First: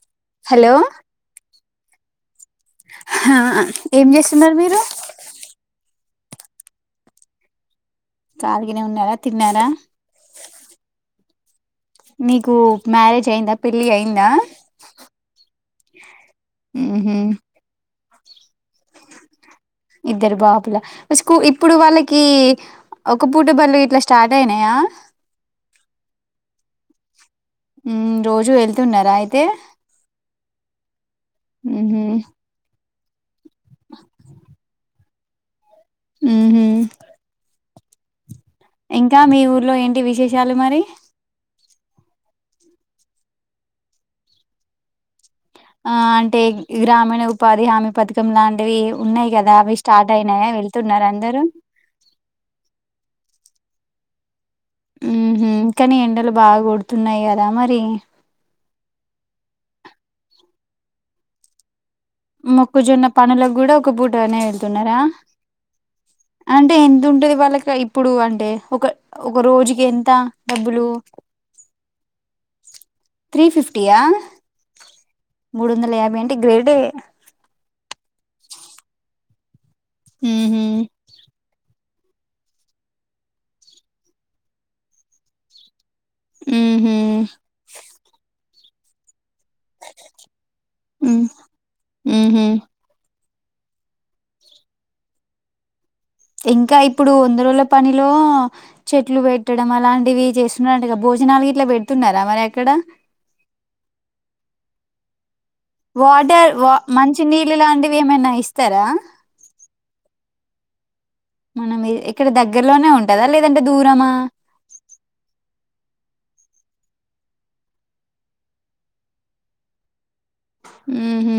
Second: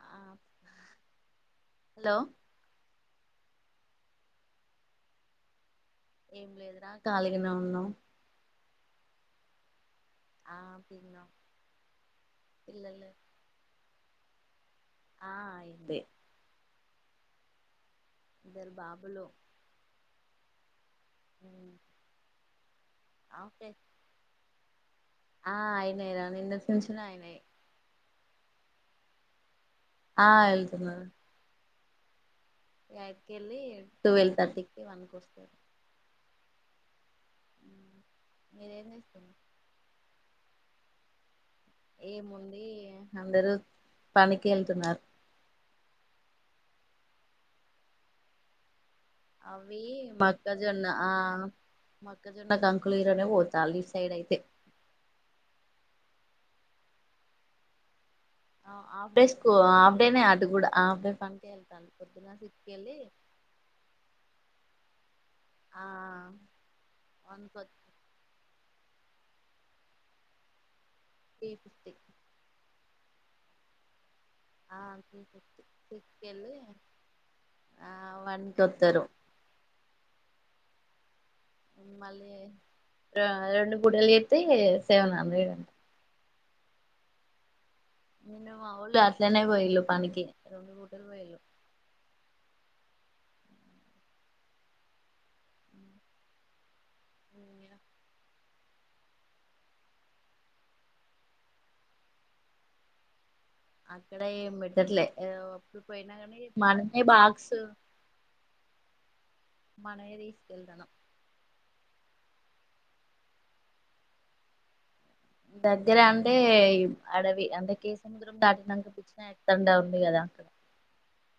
ఆ hello hello హా ఏం చేస్తున్నారు మీరు ఏం లేదురా కాలిగనే ఉన్నాం కలిగనే ఉన్నార తిన్నారా ఆ తిన్నం నీకు మ్యారేజ్ అయిందా పెళ్లి అయిందా ఆ అంది ఉమ్ ఇద్దరు బాబులు ఇద్దరు బాబుల స్కూ ఇప్పుడు వాళ్ళకి ఒక పూట ఓకే బల్లు గిట్లా స్టార్ట్ అయినాయా తెసినాయినే ఉం రోజూ వెళ్తున్నారా అయితే ఆ వెళ్తున్నారు ఉహు యయి ట్ కెళ్లి టువెల్వ్ థర్టీకి వన్ కోస్ ఓకే ఉహు మీరేం ఇంకా చేస్తున్నారు మీ ఊర్లో ఏంటి విశేషాలు మరి ఏముంది అందరూ పనికెళ్తున్నారు ఆ అంటే గ్రామీణ ఉపాధి హామీ పథకం లాంటివి ఉన్నాయి కదా అవి స్టార్ట్ అయినాయా మక్కజొన్న వెళ్తున్నారా ఆ అందరూ మొక్కజొన్న కంకులుఇరోనే పోత తాళ్లిఇట్సైడ్ అయితే ఉ హు కనీ ఎండలు బాగా కొడుతున్నాయి కదా మరి ఆఫ్ డే స్కూ ఆఫ్ డే నే అది కూడా ఆఫ్ డే పనికే వెళ్తా మొక్కుజొన్న పనులకు కూడా ఒక బూటనే వెళ్ తున్నార ఆ అంటే ఎంత ఉంటది వాళ్ళకి వన్కొచ్చి ఇప్పుడు అంటే ఒక ఒక రోజుకి ఎంత డబ్బులు త్రి ఫిఫ్టీ త్రీ ఫిఫ్టీయా ఆ త్రి ఫిఫ్టీ మూడు వందల సిక్స్ యాభై అంటే కెళ్ళి గ్రేటే ఆ వన్ కొత్తరు ఉహు మళ్ళీ రో రొండు పూటలు చేత్తే సెవెన్ హండ్రెడ్ అం ఉహు [inaudible] పనికి రెండు పూటలు ఉం పోయిళ్ళు ఉహు ఇంకా ఇ ఇప్పుడు వంద రోజుల పనిలో చెట్లు పెట్టడం అలాంటివి చేస్తున్నరంట గా భోజనాలు గిట్లా పెడుతున్నారా మరి అక్కడ అక్కడ ఏం పెట్టట్లే ఎవో వాటర్ వా మంచి నీళ్ళు లాంటివి ఏమైనా ఇస్తారా ఎల్దనం మనం ఇ ఇక్కడ దగ్గరలోనే ఉంటదా లేదంటే దూరమా దగ్గర అంటే అడవి అంటే కేసముద్రం దాటినంక కుచ్చినాయక్ త్తండా ఉంది కదా అక్కడ ఉహు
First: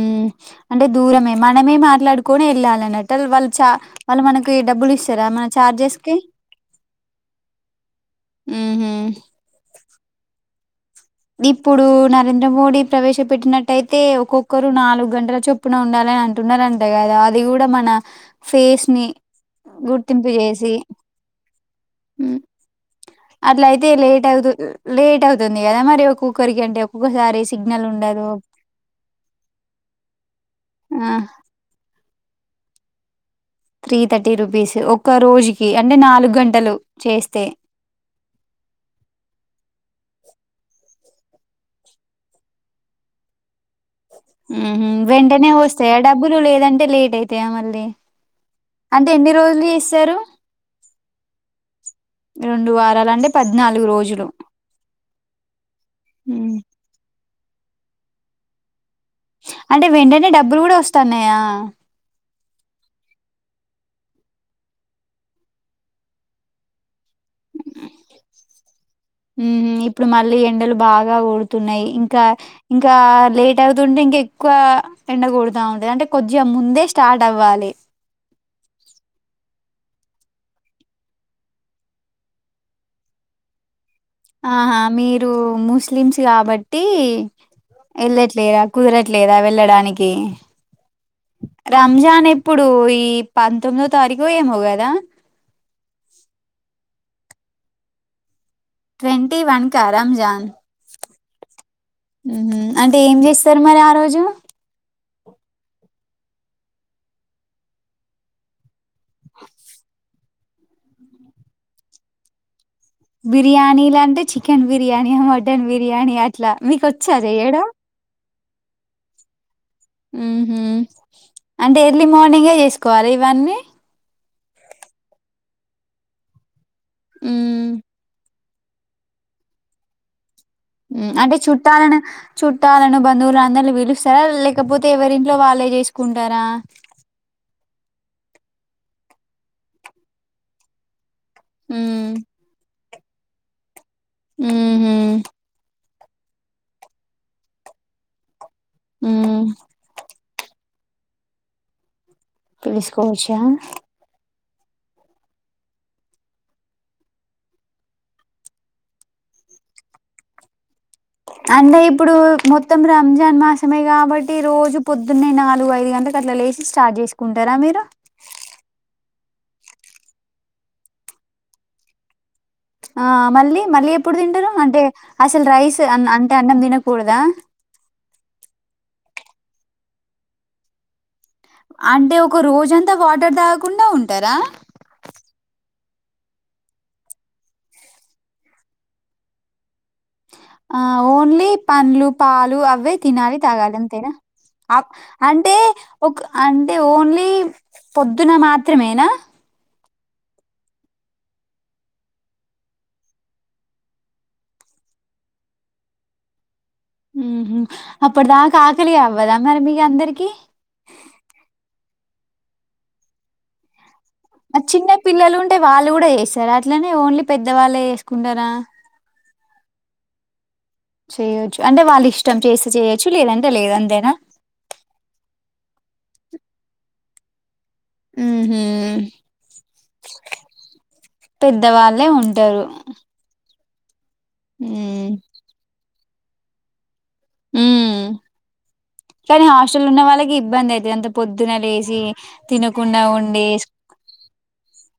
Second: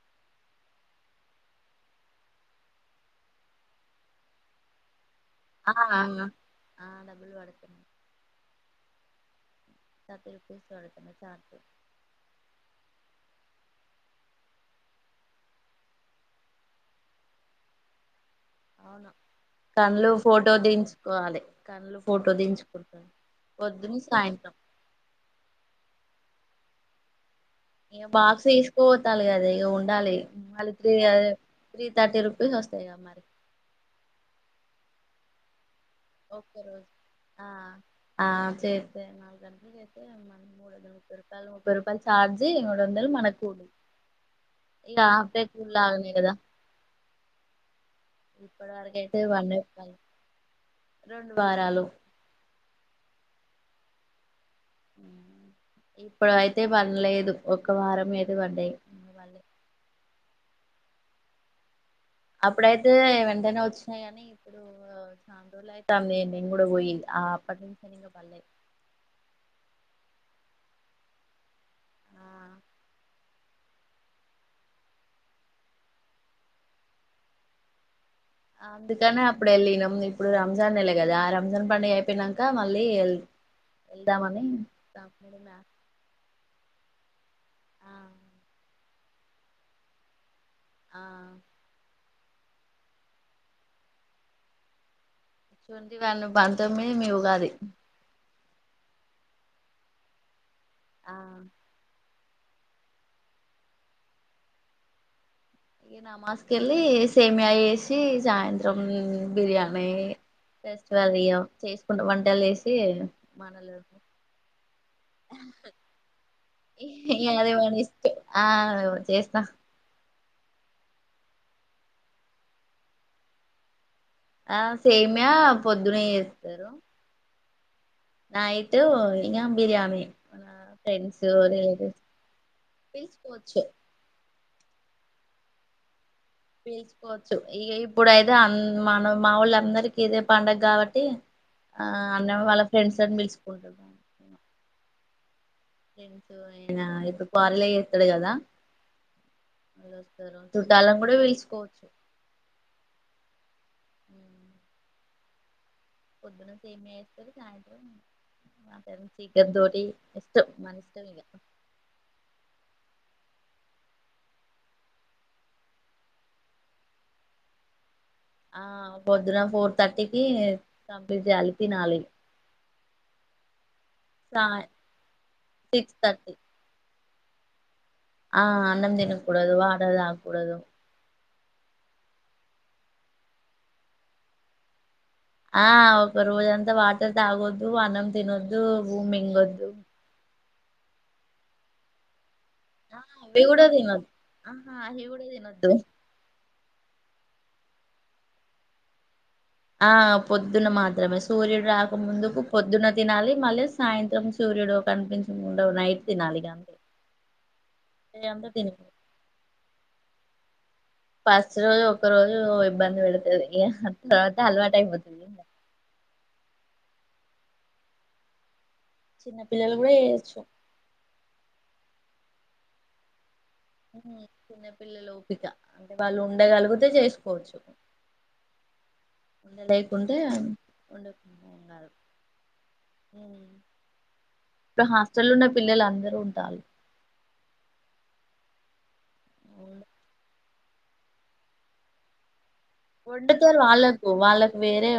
అంటే దూరమే మనమే మాట్లాడుకొని ఎళ్ళాలిన్నట్ట వాళ్ళు చా వాళ్ళు మనకి డబ్బులు ఇస్ ఆ ఆ ఉహు స ఇప్పుడు నరేంద్ర మోడీ ప్రవేశపెట్టినటు అయితే ఒక్కొక్కరు నాలుగు గంటల చొప్పున ఉండాలని అంటున్నారంటే కదా అది కూడా మన ఫేస్ ని అవును కళ్ళు గుర్తింపు ఫోటో చేసి దించుకోవాలి కళ్ళు ఫోటో దించుకుంటారు అట్లయితే పొద్దుని లేట్ అవుతు సాయంత్రం లేట్ అవుతుంది కదా మ ఒక్కరికి అండి ఒక్కొక్కసారి సిగ్నల్ ఏ ఉండదు బాక్స్ తీసుకోపోతాలేదు ఉండాలి మళ్ళీ త్రీ ఆ తీ తర్టీ రూపీస్ వస్తాయి త్రీ థర్టీ రుపీస్ ఒక్క రోజుకి అంటే నాలుగు ఒక్క గంటలు రోజు చేస్తే ఆ ఆ చేస్తే నాలుగు గంటలు చేస్తే మ మూడ ముప్ప రూపాయలు చార్జి మూడు వందలు మనకు వెంటనే వస్తాయా కదా డబ్బులు లేదంటే లేట్ అయితాయా మళ్ళీ ఇప్పటి వరకు అంటే అయితే ఎన్ని వన్ డే రోజులు ఇస్తారు వారాలు అంటే పద్నాలుగు రోజులు ఇప్పుడు ఉమ్. అయితే పనిలేదు ఒక వారం ఏద వండి అంటే వెంటనే డబ్బు బులు కూడా వస్తాన్నయా అప్పుడైతే వెంటనే వచ్చినాయి కానీ ఇప్పుడు చానా రోజులు అయితే అంది నేను కూడా పోయి ఆ అప్పటి నుంచ ఇంక పల్లే ఇప్పుడు మళ్ళీ ఎండలు బాగా కూడుతున్నాయి ఇంకా ఆ ఇంకా లేట్ అవుతుంటే ఇంకా ఎక్కువ ఎండ కొడుతా ఉంటది అంటే కొద్దిగా ముందే స్టార్ట్ అవ్వాలి అందుకనే అప్పుడు వెళ్ళినం ఇప్పుడు రంజాన్ వెళ్ళ కదా ఆ రంజాన్ పండుగ అయిపోయినాక మళ్ళీ వె ఆహా మీరు ముస్లిమ్స్ కాబట్టి ఆ టి ఎల్లట్లేద కుదరట్లేదా వెళ్ళడానికి ఆ రంజానే ఇప్పుడు ఈ పంతొమ్మిదో తారీఖు ఏమో కదా చూడి వెన్న బతుకమ్మే మీ ఉగాది ట్వంటీ వన్ కా రంజాన్ ఆ అంటే ఏం చేస్తారు మరి ఆ రోజు నమాజ్కిెళ్ళి సేమియా వేసి సాయంత్రం బిర్యానీ ఫెస్టివల్ ఇగ చేసుకుంటా వంటలు చేసి మనలు బిర్యానీలా అంటే చికెన్ బిర్యానీ మటన్ బిర్యానీ అట్లా మీకొచ్చా ఇగ అది చెయడం మన ఇష్టం ఆ చేస్తా ఉహు అంటే ఎర్లీ మార్నింగే చేసుకోవాలి ఇవన్నీ ఆ సేమయా పొద్దున చేస్తారు ఉ నైటు ఇగ బిర్యానీ మన మ్మ్ ఫ్రెండ్స్ అంటే చుట్టాలను రిలేటివ్స్ చుట్టాలను బంధువులు పిలుచుకోవచ్చు అందలిని పీలుస్తారా లేకపోతే ఎవరి ట్లో వాళ్ళే చేస్ పిలుచుకోవచ్చు ఇగా ఇప్పుడయితే అన్ మన మా ఊళ్ళో అందరికి ఇదే పండగ కాబట్టి ఆ అన్న వాళ్ ఫ్రెండ్స్ అని పిలుచుకుంటారు హ్మ్ హు ఫ్రెండ్సు ఇగ ఇప్పుడు వాళ్ళే చెత్తరు కదా మ్మ్ స్తరు చుట్టాలను కూడా పిలుసుకోవచ్చు పిలుసుకోవచ్చా పొద్దున సేమ్యా చేస్తారు సాయంత్రం మాం చికన్ తోటి ఇష్టం మన ఇష్టం ఇక అంటే ఇప్పుడు మొత్తం రంజాన్ మాస్ సమే కాబట్టి ఈ రోజు పొద్దున్నే నాలుగు ఐదు గంటలకు అట్లా లేచి స్టార్ట్ చేసుకుంటారా మీరు ఆ పొద్దున ఫోర్ థర్టీకి కంప్లీట్ చేయాలి తినాలి ఆ మళ్ళీ మళ్ళీ ఎప్పుడు సా తింటరు అంటే అసలు రైస్ సిక్స్ అంటే థర్టీ అన్నం తినక కూడదా ఆ అన్నం తినకూడదు వాటర్ తాగకూడదు అంటే ఒక రోజంతా వాటర్ తాగకుండా ఉంటారా ఆ ఒక రోజ అంతా వాటర్ తాగొద్దు అన్నం తినోద్దు బువ్వ మింగొద్దు ఆ ఓన్లీ పండ్లు పాలు అవే ఆ తినాలి అవి కూడా తాగాలి తినొద్దు అంతేనా ఆహా అ అవి కూడా అంటే తినొద్దు ఒక అంటే ఓన్లీ టె పొద్దున మాత్రమేనా ఆ పొద్దున్న మాత్రమే సూర్యుడు రాకముందుకు పొద్దున్న తినాలి మళ్ళీ సాయంత్రం సూర్యుడు కనిపించకుండ నైట్ తినాలి కా మ్మ్ హు అప్పుడు దాకా ఆకలి అవ్వదా మరి మీకు అందరికి ఒక్క రోజు ఇబ్బంది పెడతది ఏ చిన్న పిల్లలు ఉంటే వాళ్ళు కూడా చేస్తారా అట్లనే ఓన్లీ పెద్దవాళ్ళే చేసుకుంటారా చిన్న పిల్లలు కూడా చేయొచ్చు చెయొచ్చు అంటే వాళ్ళు ఇష్టం చేస్తే చెయొచ్చు లేదంటే లేదు అంతేనా? మ్మ్ చిన్నపిల్లల ఓపిక వాళ్ళు ఉండగలిగితే చేసుకోవచ్చు ఉహు ఉండలేకుంటే ఉండ [unintelligible] పెద్దవాళ్ళే ఉంటారు మ్మ్ క ఉమ్ హాస్టల్లున్న పిల్లలందరు ఉంటారు మ్మ్ కానీ హాస్టల్ ఉన్న వాళ్ళకి ఇబ్బంది అయితే అంత పొద్దున లేసి తినకుండా ఉండి వండుతారు వాళ్ళకు వాళ్ళకు వేరే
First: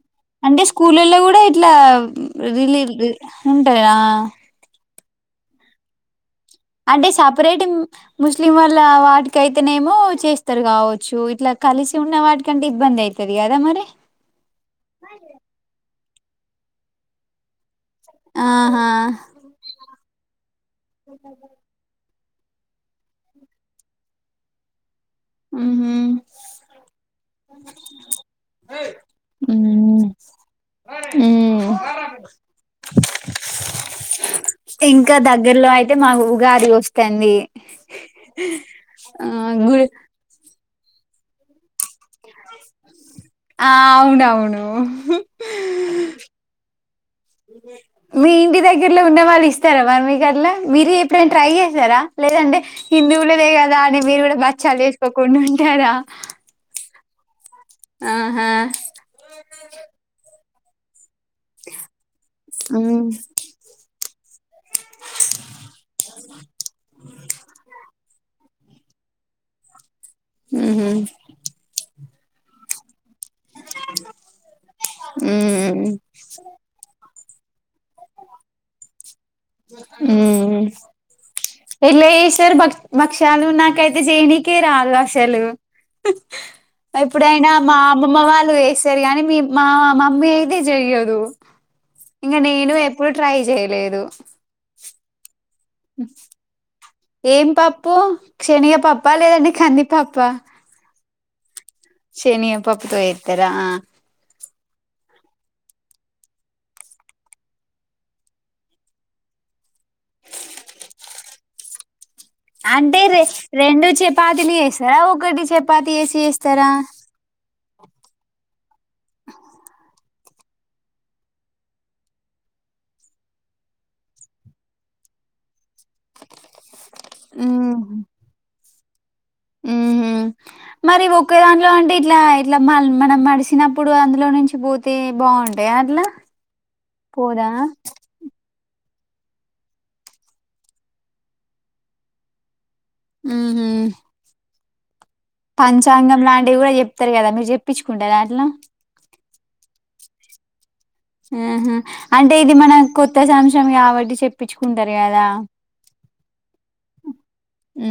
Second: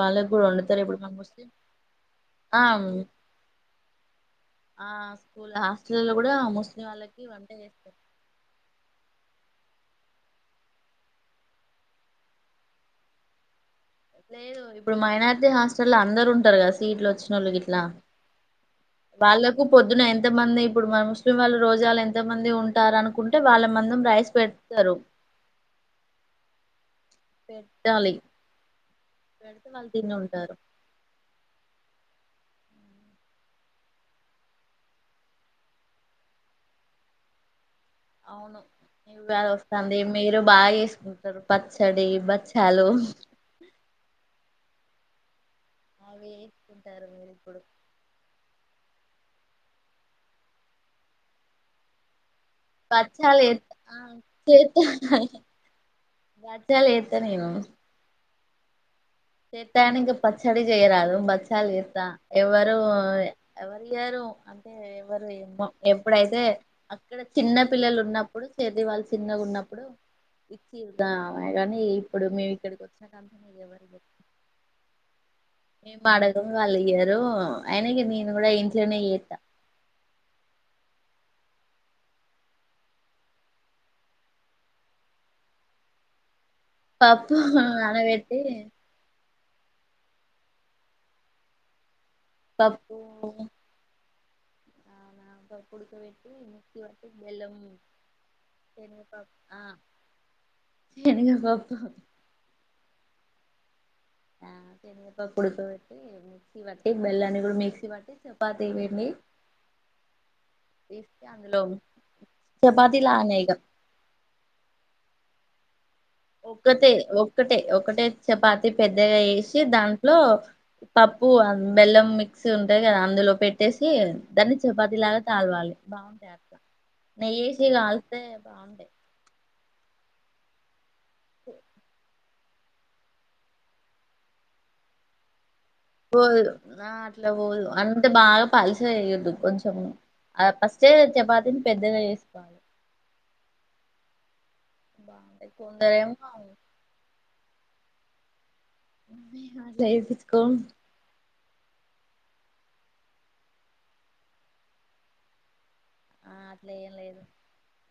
వాళ్ళకు కూడా అంటే వండుతారు ఇప్పుడు మన స్కూల్లలో కూడా ముస్లిం ఇట్లా ఆ రిలీ రిల్ ఉంటాయా ఆ స్కూల్ హాస్టల్లో కూడా ముస్లిం అంటే వాళ్ళకి వంట సపరేట్ ఏం చేస్తారు ముస్లిం వాళ్ళ వాటి కైతనేమో చేస్తారు కావచ్చు ఇట్లా కలిసి ఉన్న వాటికంటే ఇబ్బంది అయితది కదా మరి లేదు ఇప్పుడు మైనారిటీ హాస్టల్ ఇట్లా అందరూ ఉంటారు కదా సీట్లు వచ్చినోళ్లు గిట్ల ఆహా వాళ్ళకు పొద్దున ఎన్ ఎంతమంది ఇప్పుడు మన ముస్లిం వాళ్లు రోజలు ఎన్ ఎంత మంది ఉంటారు అనుకుంటే వాళ్ళ మందం రైస్ పెడతారు ఉహుం పెట్టాలి పెడితే వాళ్ళు ఉమ్ తిని ఉంటారు ఉమ్ ఇంకా దగ్గర్లో అయితే మాకు ఉగాది వస్తుంది అవును ఈ ఆ ఉగాది గుడి వస్తుంది మీరు బాగా చేస్ కుంటరు పచ్చ ఆ అవునవును ఉహు అవే ఎక్కి ఉంటారు మీరు ఇప్పుడు దగ్గర్లో ఉండేవాళ్లు ఇస్తారా మరి మీకు అట్లా మీరు ఎప్పుడైనా ట్రై చేసారా లేదంటే బచ్చాలు హిందువులదే ఏత్- కదా ఆ అని మీరు కూడా బచ్చాలు చేస్తా చేసుకోకుండా ఉంటారా వస్తా నేను ఆహా స్టడీ చేయరాదు ఇన్స్టాల్ చేస్తా ఎవరు ఉమ్ ఎవరి ఇయ్యరు అంటే ఎవరు ఏమో ఎప్పుడైతే అక్కడ చిన్న పిల్లలు ఉన్నప్పుడు చెర్రీ వాళ్ళు చిన్నగా ఉన్నప్పుడు ఉహు ఇచ్చిద్దా ఆమె కానీ ఇప్పుడు మే ఇక్కడికి వచ్చిన మేం ఉమ్ గాక వాళ్ళిద్దరూ ఇప్పుడు ఆయన ఇంకా నేను కూడా ఇంట్లోనే చేత్తా హమ్ ఎట్లా చేస్తారు భక్ష్యాలు నాకైతే చేయనికే రాలే అసలు పప్పు ఎప్పుడైనా మా అమ్మమ్మ నానబెట్టి వాళ్ళు చేస్తారు గానీ మీ మా మమ్మీ ఇది చెయ్యదు ఇంక నేను పప్పు ఎప్పుడు ట్రై చేయలేదు పప్పు ఉడకబెట్టి మిక్సీ పట్టి ఏం బెల్లం పప్పు క్షణగ పప్ప లేదండి కందిపప్ప శనిగ పప్ శనిగ పప్పుతో ఏతారా ఆ ఆ శనిగపప్పు ఉడక పెట్టి మిక్సీ పట్టి బెల్లాన్ని కూడా మిక్సీ పట్టి చపాతీ పిండి ఇగ అందులో చపాతీ అంటే రె లానే ఇగ రెండు చపాతిలు చేస్తారా ఒకటి చప్ ఒక్కటే ఒక్కటే ఒ ఒకటే చపాతి పెద్దగా ఏసి దాంట్లో పప్పు ఆ బెల్లం మిక్సీ ఉంటంది కదా అందులో పెట్టేసి దాన్ని చపాతి లాగా తాలవాలి బాగుంటాయి అట్లా నెయ్యేసి కాలస్తే బాగుండే ఊ ఊ మరి ఒక్క దాంట్లో అంటే ఇట్లా ఇట్లా మల్ మనం మడిసినప్పుడు అందులో నుంచి పోతే బాగుం పోదు ఆ అట్లా పోదు అంతే బాగా పల్స్ చేయొద్దు కొంచెం ఫస్టే చపాతిని పెద్దగా ఏసుకోవాలి ఊ బాగుంటాయి కొందరేమో పంచాంగం లాంటివి కూడా చెప్తారు కదా మీరు చెప్పించుకుంటర అట్లా మేమట్ల జెపిచ్చుకోమ్ ఆహా అంటే ఇది మన కొత్త సంత్సరం కాబట్టి చెప్పించుకుంటరు కదా ఆ అట్ల ఏం లేదు ఊ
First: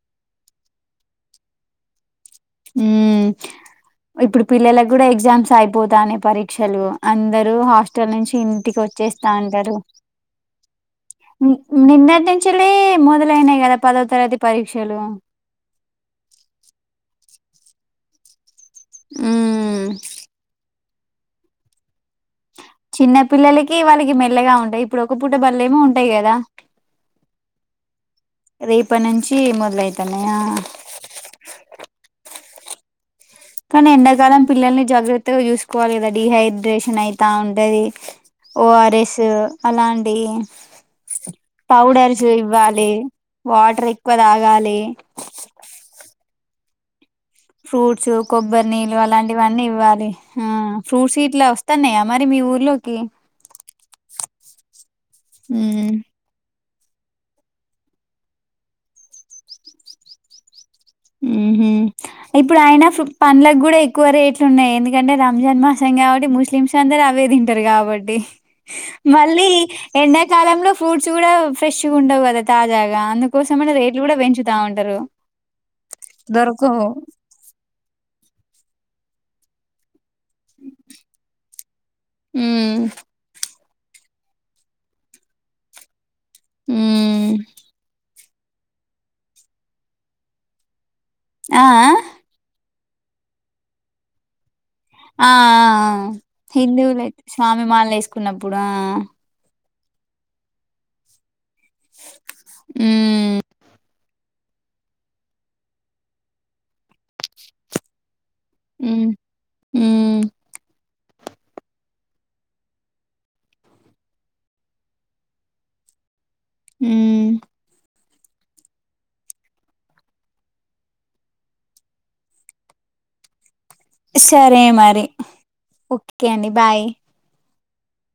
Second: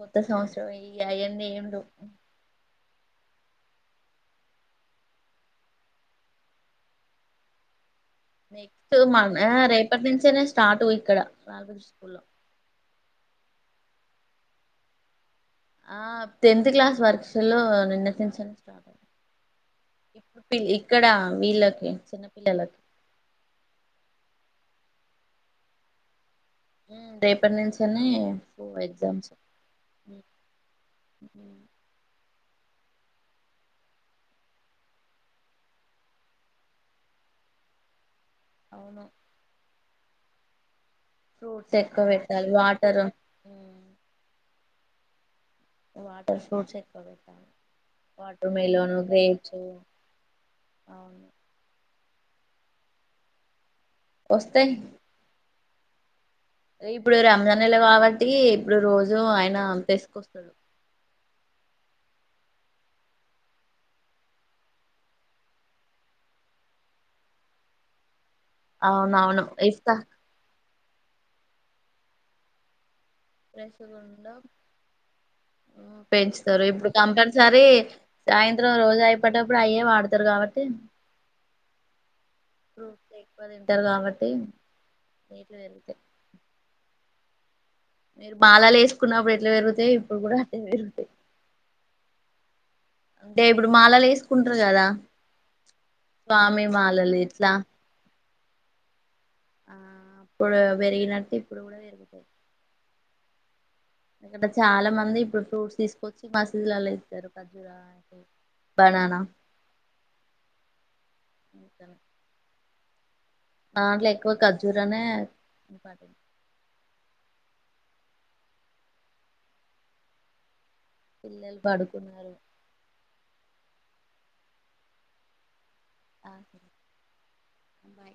కొత్త సంవత్సరం ఈ అయన్ ఏం లేవ్ ఊ ఇప్పుడు పిల్లలకు కూడా ఎగ్జామ్స్ అయిపోతానయ్ పరీక్షలు అందరు హాస్ టల్ నుంచి ఇంటికి నెక్స్ట్ వచ్చేస్తా మన ఉంటారు రేపటి నుంచేనే స్టార్ట్ ఇక్కడ ని రాఘుల్ స్కూల్లో నిన్నటి నుంచలే మొదలైనయి కదా పదో తరగతి పరీక్షలు ఆ టెన్త్ క్లాస్ పరీక్షలు నినట్ నుంచేలే ఊ ఇక్కడ వీళ్ళకి చిన్నపిల్లలకి చిన్న పిల్లలకి వాళ్ళకి మెల్లగా ఉం టయి ఇప్పుడు ఒక పూట బల్లేమో ఉంటాయి కదా రేపటి నుంచెనీ అబో రేపటి ఎగ్జామ్స్ నుంచి మొదలైతున్నాయా కానీ ఎండాకాలం పిల్లల్ని జాగ్రత్తగా చూసుకోవాలి కదా డిహైడ్రేషన్ అయితా ఉంటది. ఓ. ఆర్. అవును ఎస్ అలాంట్ పెయిన్ ఫ్రూట్స్ ఎక్కువ పౌడర్స్ పెట్టాలి ఇవ్వాలి వాటర్ వాటర్ ఎక్కువ తాగాలి వాటర్ ఫ్రూట్స్ ఎక్కువ పెట్టాలి ఫ్రూట్స్ వాటర్ కొబ్బరి నీళ్ళు మిలోన్ గ్రేప్స్ అలాంటివన్నీ ఇవ్వాలి హా ఫ్రూట్స్ అవును ఇట్లా వస్తాన్నాయా మరి మీ ఊర్లోకి వస్తాయ్ హుమ్ అంటే ఇప్పుడు రంజాన్ నెల కాబట్టి ఇప్పుడు రోజు ఆయన అంపేసుకొస్తడు [inaudible] ఉహు ఇప్పుడు ఆయినా ఫ్రు పండ్లకు కూడా ఎక్కువ రేట్లు ఉన్నాయి ఎందుకంటే రంజన్ మాసం కాబట్టి ముస్లిమ్స్ అందరు అవే తింటరు కాబట్టి హి అవునవును మళ్ళీ ఇఫ్తా ఎండాకాలంలో ఫ్రూట్స్ కూడా ఫ్రెష్గా ఉండవు కదా తాజాగా అందుకోసమ ఫ్రెష్గా రేట్లు కూడా ఉండవు పెంచుతా ఉంటరు పెంచుతారు ఇప్పుడు కంపల్సరీ సాయంత్రం రోజు అయిపోటప్పుడు అయ్యే వాడుత ఇస్తరు కాబట్టి ఉమ్ రోజు ఎక్కువ తింటరు తింటరు కాబట్టి రెట్లు పెరుగుతాయ్ ఉమ్మ్ మీరు మాలాలు వేసుకున్నప్పుడు ఎట్లా పెరుగుతాయి ఇప్పుడు కూడా అట్లనే పెరుగుతాయి. ఆ ఆ అంటే ఇప్పుడు మాలలు వేసుకుంట్ ఆ ఆ స్వామి హిందువుల మాలలు లైతే ఇట్లా స్వామి మాలలు వేసుకుంటరు ఉన్నప్పుడు ఆ ఆ అప్పుడు పెరిగినట్టి ఉమ్ ఇక్కడ చాలా మంది ఇప్పుడు ఫ్రూట్స్ తీసుకొచ్చి మసీదులల్ల ఇస్తారు ఖర్జూర ఉమ్ ఉమ్మ్ ఇతను దాంట్లో ఎక్కువ ఖర్జూరానే ఇంపార్టెంట్ ఉమ్మ్ పిల్లలు పడుకున్నారు సరే మరి ఓకే అండి బాయ్ బాయ్